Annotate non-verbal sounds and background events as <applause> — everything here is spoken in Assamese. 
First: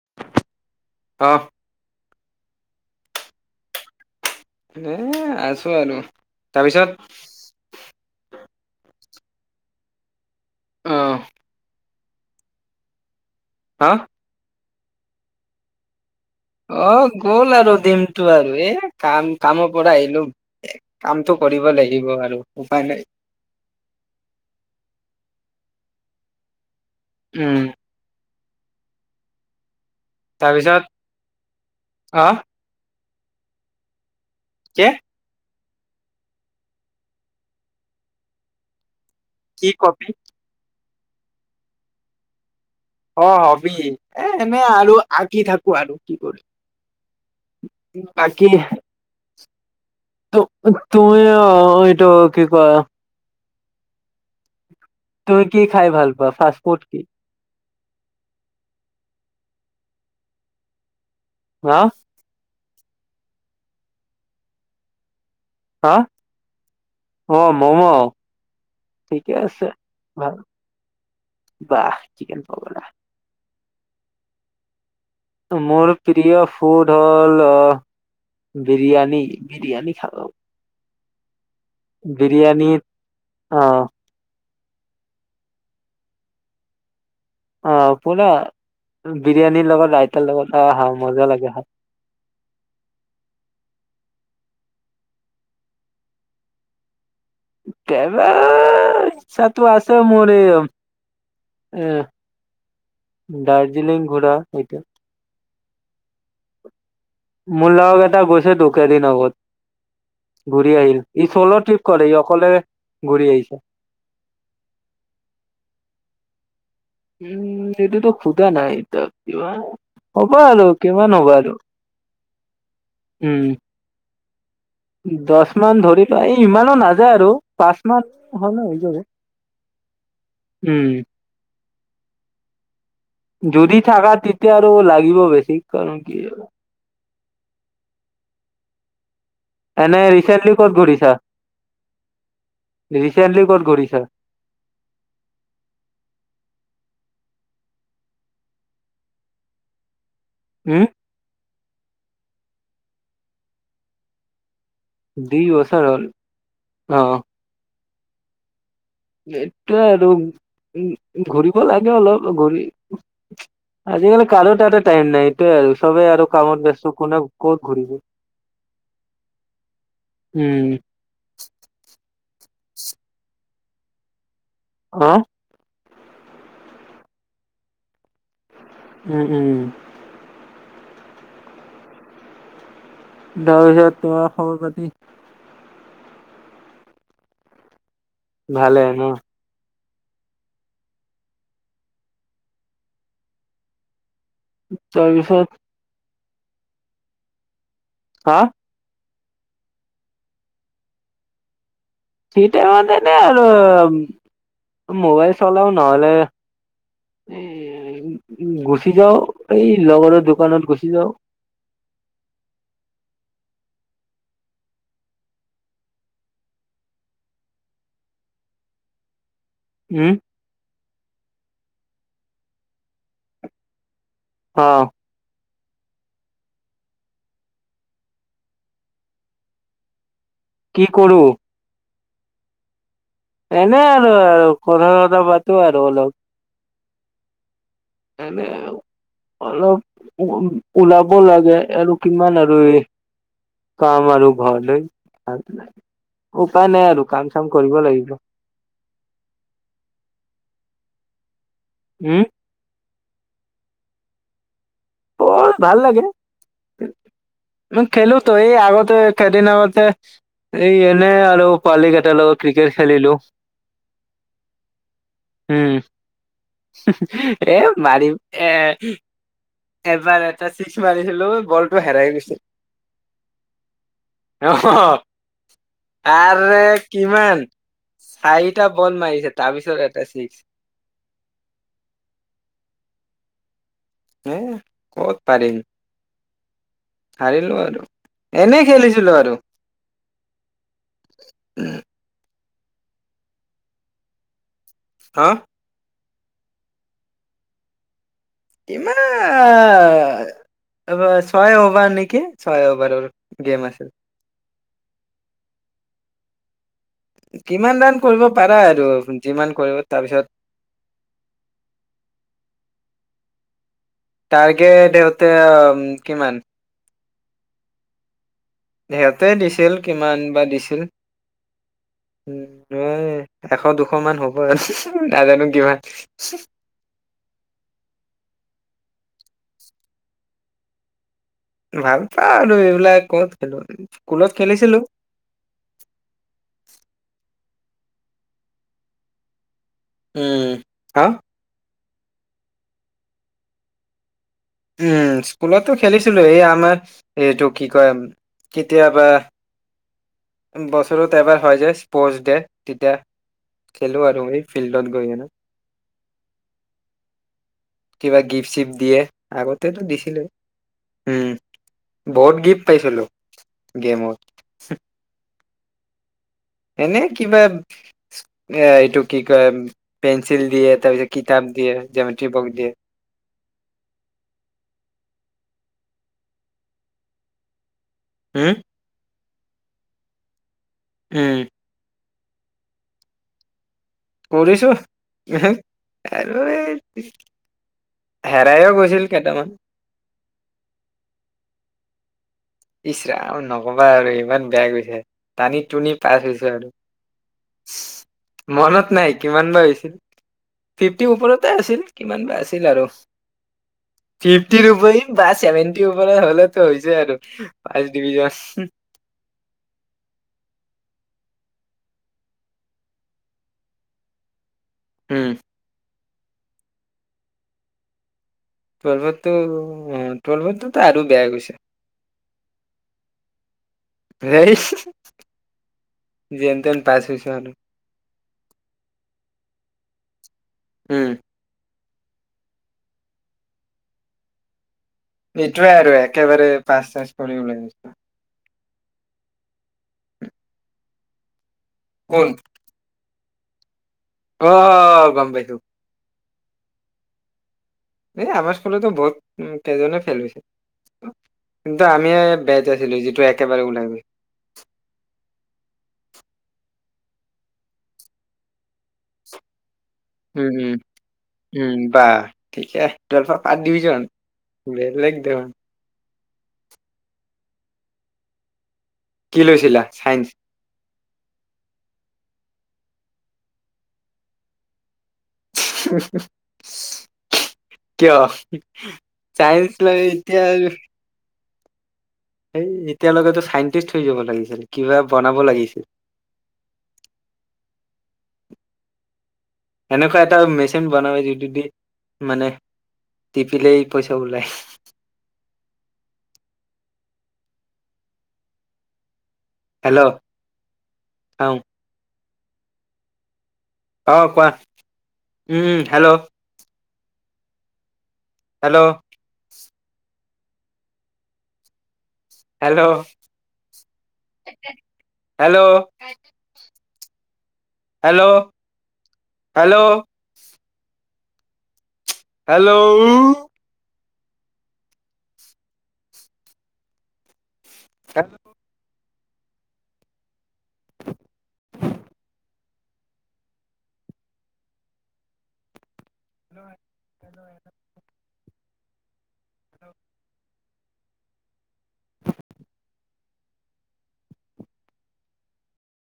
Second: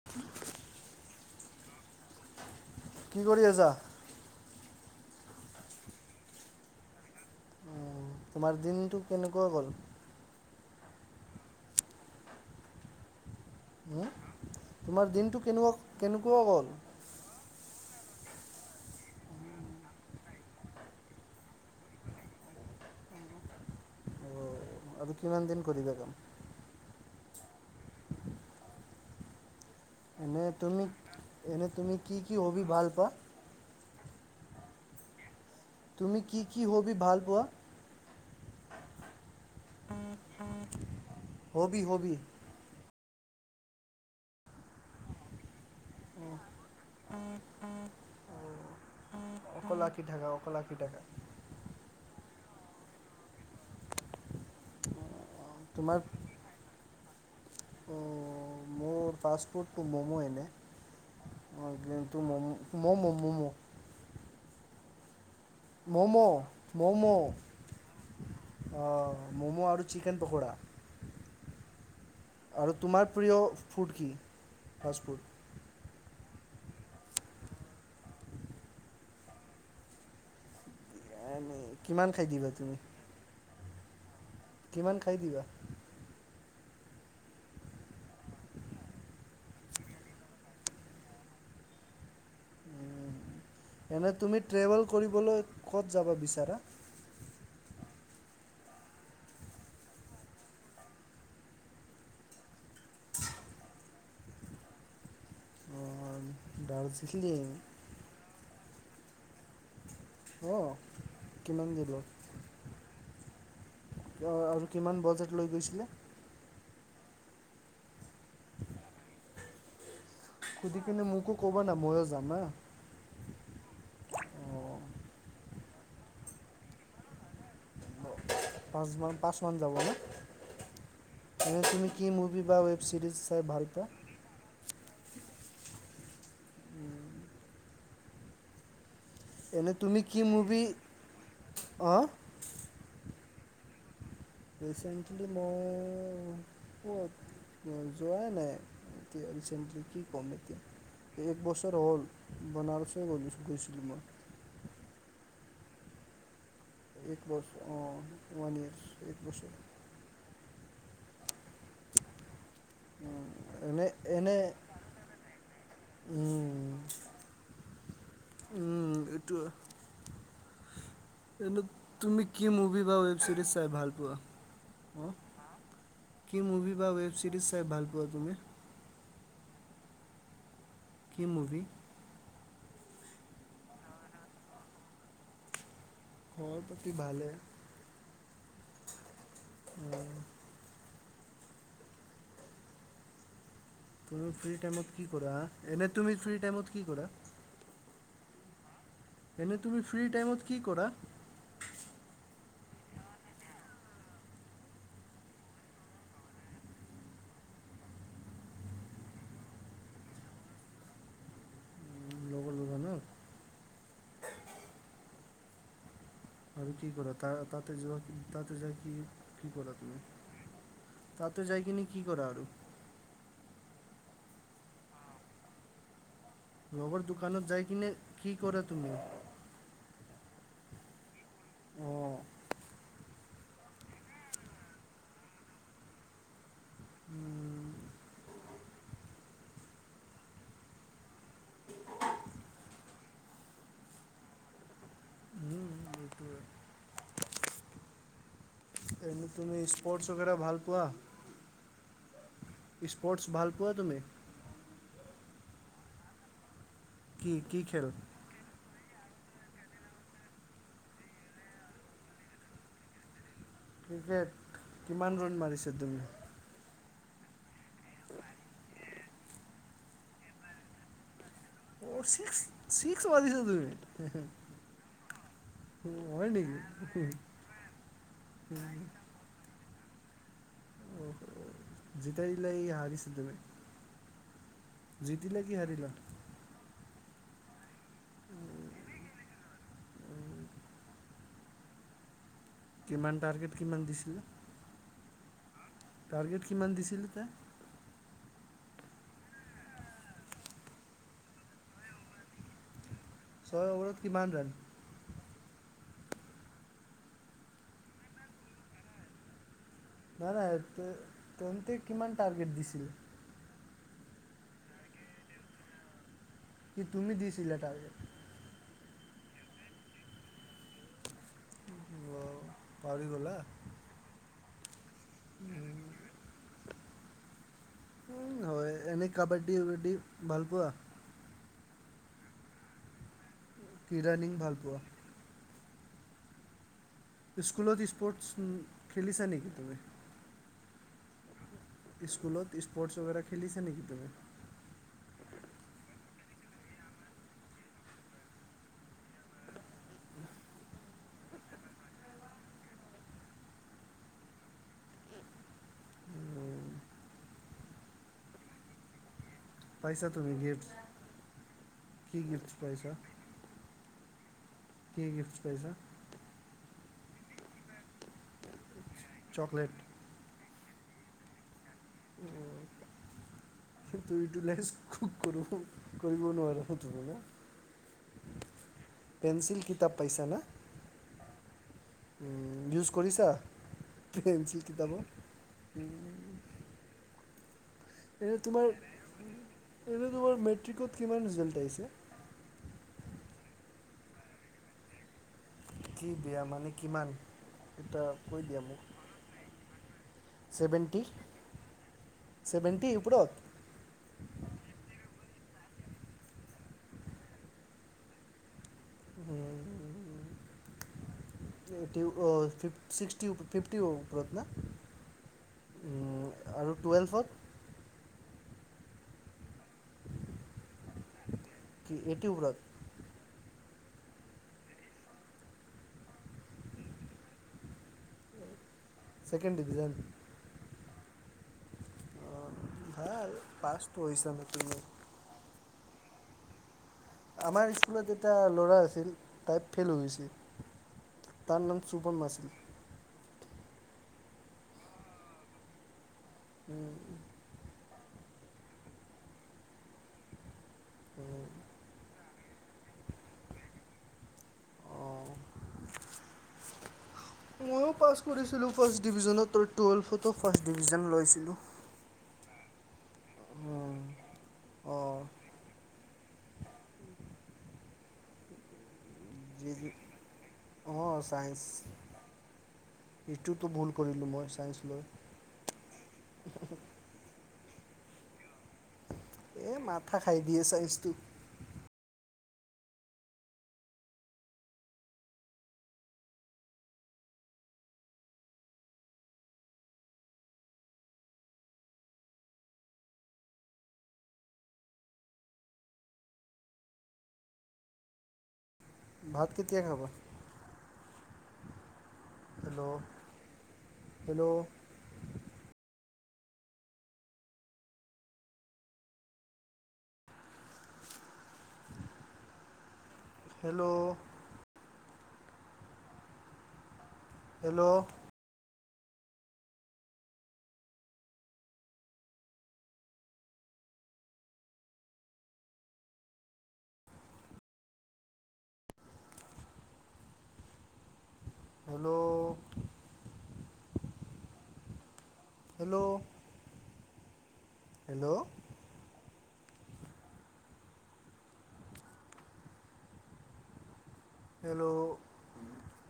<unintelligible> অঁহ কি কৰি আছা? এ আছো আৰু, তাৰপিছত উম, তোমাৰ দিনটো কেনেকুৱা গ'ল? অ', হা হম, তোমাৰ দিনটো কেনেকুৱা কেনেকুৱা গল? অ গ'ল আৰু দিনটো আৰু, এ কাম কামৰ পৰা আহিলো। কামটো কৰিব লাগিব আৰু উপায় নাই। অ' আৰু কিমান দিন কৰিবা কাম? উম। এনেই তাৰপিছত তুমি, এনে তুমি কি কি অ', হবি ভাল পোৱা? কি? তুমি কি কি হ'বি ভাল পোৱা? কি কপি? <unintelligible> Hobby hobby. অঁ হবি, এ এনেই আৰু আঁকি থাকো আৰু কি কৰি। আঁকি অকল আঁকি থাকা, অকল আঁকি থাকা। অঁ এইটো কি কয় তুমি কি খায় তোমাৰ ভাল পোৱা ফাষ্টফুড? অ' মোৰ ফাষ্ট ফুডটো ম'ম' এনে হা <inaudible> তটো মম' ম'ম ম'ম। হা ম'ম' ম'ম'। অ', ম'ম' অঁ ঠিকে আছে। ম'ম' আৰু চিকেন ভাল পকৰা। বাহ চিকেন পকৰা! প্ৰিয় ফুড কি? Fast food. মোৰ প্ৰিয় ফুড হ'ল অ বিৰিয়ানী, বিৰিয়ানী খালোঁ। কিমান খায় দিবা তুমি? বিৰিয়ানীত অ', কিমান খায় দিবা? অঁ পোৰা, বিৰিয়ানীৰ লগত ৰাইতাৰ লগত আহ আহা মজা লাগে খায়। এনেই তুমি ট্ৰেভেল কৰিবলৈ ক'ত যাব বিচাৰা? ট্ৰেভেল, ইচ্ছাটো আছে মোৰ এই এহ, দাৰ্জিলিং ঘূৰা এইটো। অ দাৰ্জিলিং। মোৰ লগৰ কেইটা গৈছে তো। কেইদিন আগত, অঁ ঘূৰি আহিল, ই চ'ল' কিমান ট্ৰিপ কৰে অকলে ঘূৰি আহিছে। অঁ আৰু কিমান বাজেট লৈ গৈছিলে? উম এইটোতো সুধা নাই তাক কিবা হ'ব আৰু সুধি কিনে কিমান হ'ব মোকো আৰু ক'বা না ময়ো যাম হা উম। অঁ দছ মান ধৰি লোৱা, এই ইমানো নাযায় আৰু! পাঁচ মাহ হ'লে হৈ পাঁচমান পাঁচমান ন যাব উম। এনে তুমি কি মুভি বা ৱেব ছিৰিজ চাই ভাল যদি পোৱা থাকা, তেতিয়া আৰু লাগিব বেছি, কাৰণ কি আৰু। এনে তুমি কি ৰিচেন্টলি মুভি ক'ত ঘূৰিছা, অঁ ৰিচেন্টলি ক'ত ঘূৰিছা? ৰিচেণ্টলি মই। ক'ত মই যোৱাই নাই। এতিয়া ৰিচেন্টলি কি, কম এতিয়া। উম। এক বছৰ হ'ল, বনাৰসে গৈছিলোঁ মই। দুই বছৰ হ'ল। অ', এক বছৰ অ', ওৱান ইয়াৰচ। এইটোৱেই আৰু, উম, ঘূৰিব লাগে অলপ, ঘূৰি এনে আজিকালি এনে কাৰো তাতে টাইম নাই, এইটোয়ে আৰু, সবেই আৰু কামত উম, ব্যস্ত, কোনে ক'ত ঘূৰিব। উম, এইটো হয়। উম। এনে তুমি কি মুভি বা ৱেব ছিৰিজ চাই ভাল পোৱা, অ', অ'। কি মুভি বা ৱেব ছিৰিজ চাই ভাল পোৱা তুমি? উম, উম। কি মুভি? তাৰপিছত, তোমাৰ খবৰ পাতি। খৱৰ-পাতি ভালে। ভালে ন। উম। তুমি ফ্ৰী টাইমত কি কৰা? তাৰপিছত এনে, তুমি ফ্ৰী টাইমত কি কৰা? হা। এনে, তুমি ফ্ৰী টাইমত কি কৰা? ফ্ৰী টাইমত এনে আৰু। মোবাইল চলাওঁ, নহ'লে এ গুচি যাওঁ, এই লগৰৰ দোকানত গুচি যাওঁ। উম, লগৰ দোকানত। আৰু কি কৰা, তা তাতে যোৱা, তাতে যায় কি কৰা তুমি? উম তাতে যায় কিনি, কি কৰা আৰু? অ'। লগৰ দোকানত যায় কিনে, কি কৰা তুমি? কি কৰোঁ। অ'। এনেই আৰু, কথা-চথা, পাতোঁ আৰু অলপ। উম। এনে আৰু। অলপ উ ওলাব লাগে, আৰু কিমান আৰু এই কাম আৰু ঘৰতে, এইটোৱে উপায় নাই আৰু, কাম-চাম কৰিব লাগিব। এনে তুমি, স্পৰ্টছ ৱেগেৰা ভাল পোৱা। উম। স্পৰ্টছ, ভাল পোৱা তুমি? বৰ ভাল লাগে, কি কি খেল মই খেলোঁ। টো এই আগতে, কেইদিন আগতে এই এনেই আৰু, পোৱালী কেইটাৰ লগত, ক্ৰিকেট খেলিলোঁ। ক্ৰিকেট কিমান ৰণ উম মাৰিছা তুমি? এ মাৰিম এ এবাৰ এটা ছিক্স মাৰিছিলো, বল <unintelligible> ছিক্স, ছিক্স মাৰিছা তুমি? অ', হয় নেকি আৰে কিমান চাৰিটা বল মাৰিছে। তাৰপিছত এটা চিক্স। অহ, যেতিয়া গিলা এই হাৰিছিলি তুমি। এ ক'ত জিতিলা পাৰিম কি হাৰিলা? হাৰিলো আৰু, এনে খেলিছিলো আৰু। কিমান টাৰ্গেট কিমান দিছিলে? হা? টাৰ্গেট কিমান দিছিল এটে? কিমান এইব ছয় অভাৰ নেকি ছয় অভাৰ আৰু। ছয় অভাৰৰত কিমান ৰান? কিমান ৰান কৰিব পাৰা আৰু যিমান কৰিব। তাৰপিছত নাই নাই, তহঁতে কিমান টাৰ্গেট দিছিল? টাৰ্গেত ইহতে কিমান? কি তুমি দিছিলা টাৰ্গেট? সিহঁতে দিছিল, কিমান বা দিছিল। উম, ম পাহৰি গ'লা এশ দুশ মান হ'ব। নাজানো কিমান? উম, হয়, এনেই কাবাড্ডী-উবাডি ভাল পোৱা? ভাল পাও আৰু এইবিলাক ক'ত খেলো, কি ৰানিং স্কুলত ভাল পোৱা খেলিছিলো। স্কুলত স্পৰ্টছ খেলিছা নেকি তুমি? উম, হা? স্কুলত স্পৰ্টছ বাগেৰা খেলিছা নেকি তুমি? উম, স্কুলতো খেলিছিলো, এই আমাৰ এটো কি কয় কেতিয়াবা বছৰত এবাৰ হয় যে স্পৰ্টচ ডে তেতিয়া। খেলো আৰু এই ফিল্ডত গৈ কেনে। উম। কিবা গিফ্ট-চিফ্ট দিয়ে, আগতেতো পাইছা দিছিলে তুমি গিফ্টছ উম। কি বহুত গিফ্টছ গিফ্ট পাইছা পাইছিলো, গেমত। কি গিফ্ট পাইছা? এনে কিবা এ এইটো কি কয় চকলেট পেন্ঞ্চিল দিয়ে, তাৰ পিছ কিতাপ দিয়ে, জামেট্ৰি বক্স দিয়ে। <unintelligible> হম? পেঞ্চিল কিতাপ পাইচা না? উম। উম, ইউজ কৰিছা, পেঞ্চিল কৰিছো কিতাবৰ? আৰু <unintelligible> এনে তোমাৰ হেৰাইও গৈছিল কেইটামান এনে তোমাৰ মেট্ৰিকত কিমান ৰিজাল্ট আহিছে? ইচ্ ৰাম নক'বা আৰু ইমান বেয়া গৈছে, টানি টুনি কি পাছ বিয়া হৈছো মানে আৰু। কিমান, এটা কৈ দিয়া মোক? মনত নাই কিমান বা হৈছিল ছেভেণ্টি ফিফটিৰ ওপৰতে আছিল, কিমান বা আছিল আৰু। ছেভেণ্টি ওপৰত ফিফটিৰ ওপৰি বা ছেভেনটিৰ ওপ হ'লেতো হৈ যায় আৰু। <unintelligible> <inaudible> টিও ফ-ফিফ-ছিক্সটি ওপ ফিফটি ওপৰত না? উম। আৰু টুৱেলভত টুৱেলভতটো অ' টুৱেলভতটো তাই আৰু বেয়া গৈছে। এইটটি ওপৰত। যেন তেন পাছ হৈছোঁ আৰু ছেকেণ্ড ডিভিজন। উম। অ' সেয়া আৰু পাছ <unintelligible> ইটোৱে আৰু একেবাৰে পাছ টেন্স আমাৰ স্কুলত এটা ল'ৰা আছিল। তাই ফেইল হৈছিল। তাৰ নাম চুপন কোন মাছলি অ' গম পাইছোঁ। উম। এই আমাৰ স্কুলতো বহুত কেইজনে ফেল হৈছে। কিন্তু আমি যিটো ওলাই <unintelligible> অ'। ময়ো পাছ কৰিছিলোঁ ফাৰ্ষ্ট ডিভিজনত টু- টুৱেল্ভত। উম, উম বা ঠিকে। টুৱেলফা ফাষ্ট ডিভিজন, বেলেগ অঁ দে আ কি লৈছিলা চাইন্স? অ', চাইন্স। এইটোতো ভুল কৰিলোঁ মই ছাইন্স লৈ। কিয়? চাইন্স এই লৈ মাথা খাই এতিয়া দিয়ে ছায়েন্সটো এই এতিয়ালৈকেতো চাইণ্টিষ্ট হৈ যাব লাগিছিল। কিবা বনাব লাগিছিল। এনেকুৱা এটা মেচিন বনাবা যিটো দি মানে টিপিলেই পইচা ওলাই যায়। ভাত কেতিয়া খাবা? হেল্ল' চাওঁ, হেল্ল'! অ', কোৱা। Hello um hello! Hello! Hello! Hello hello'' hello!, hello!. Hello! <inaudible> Hello!, hello! <inaudible> Hello! <inaudible> Hello!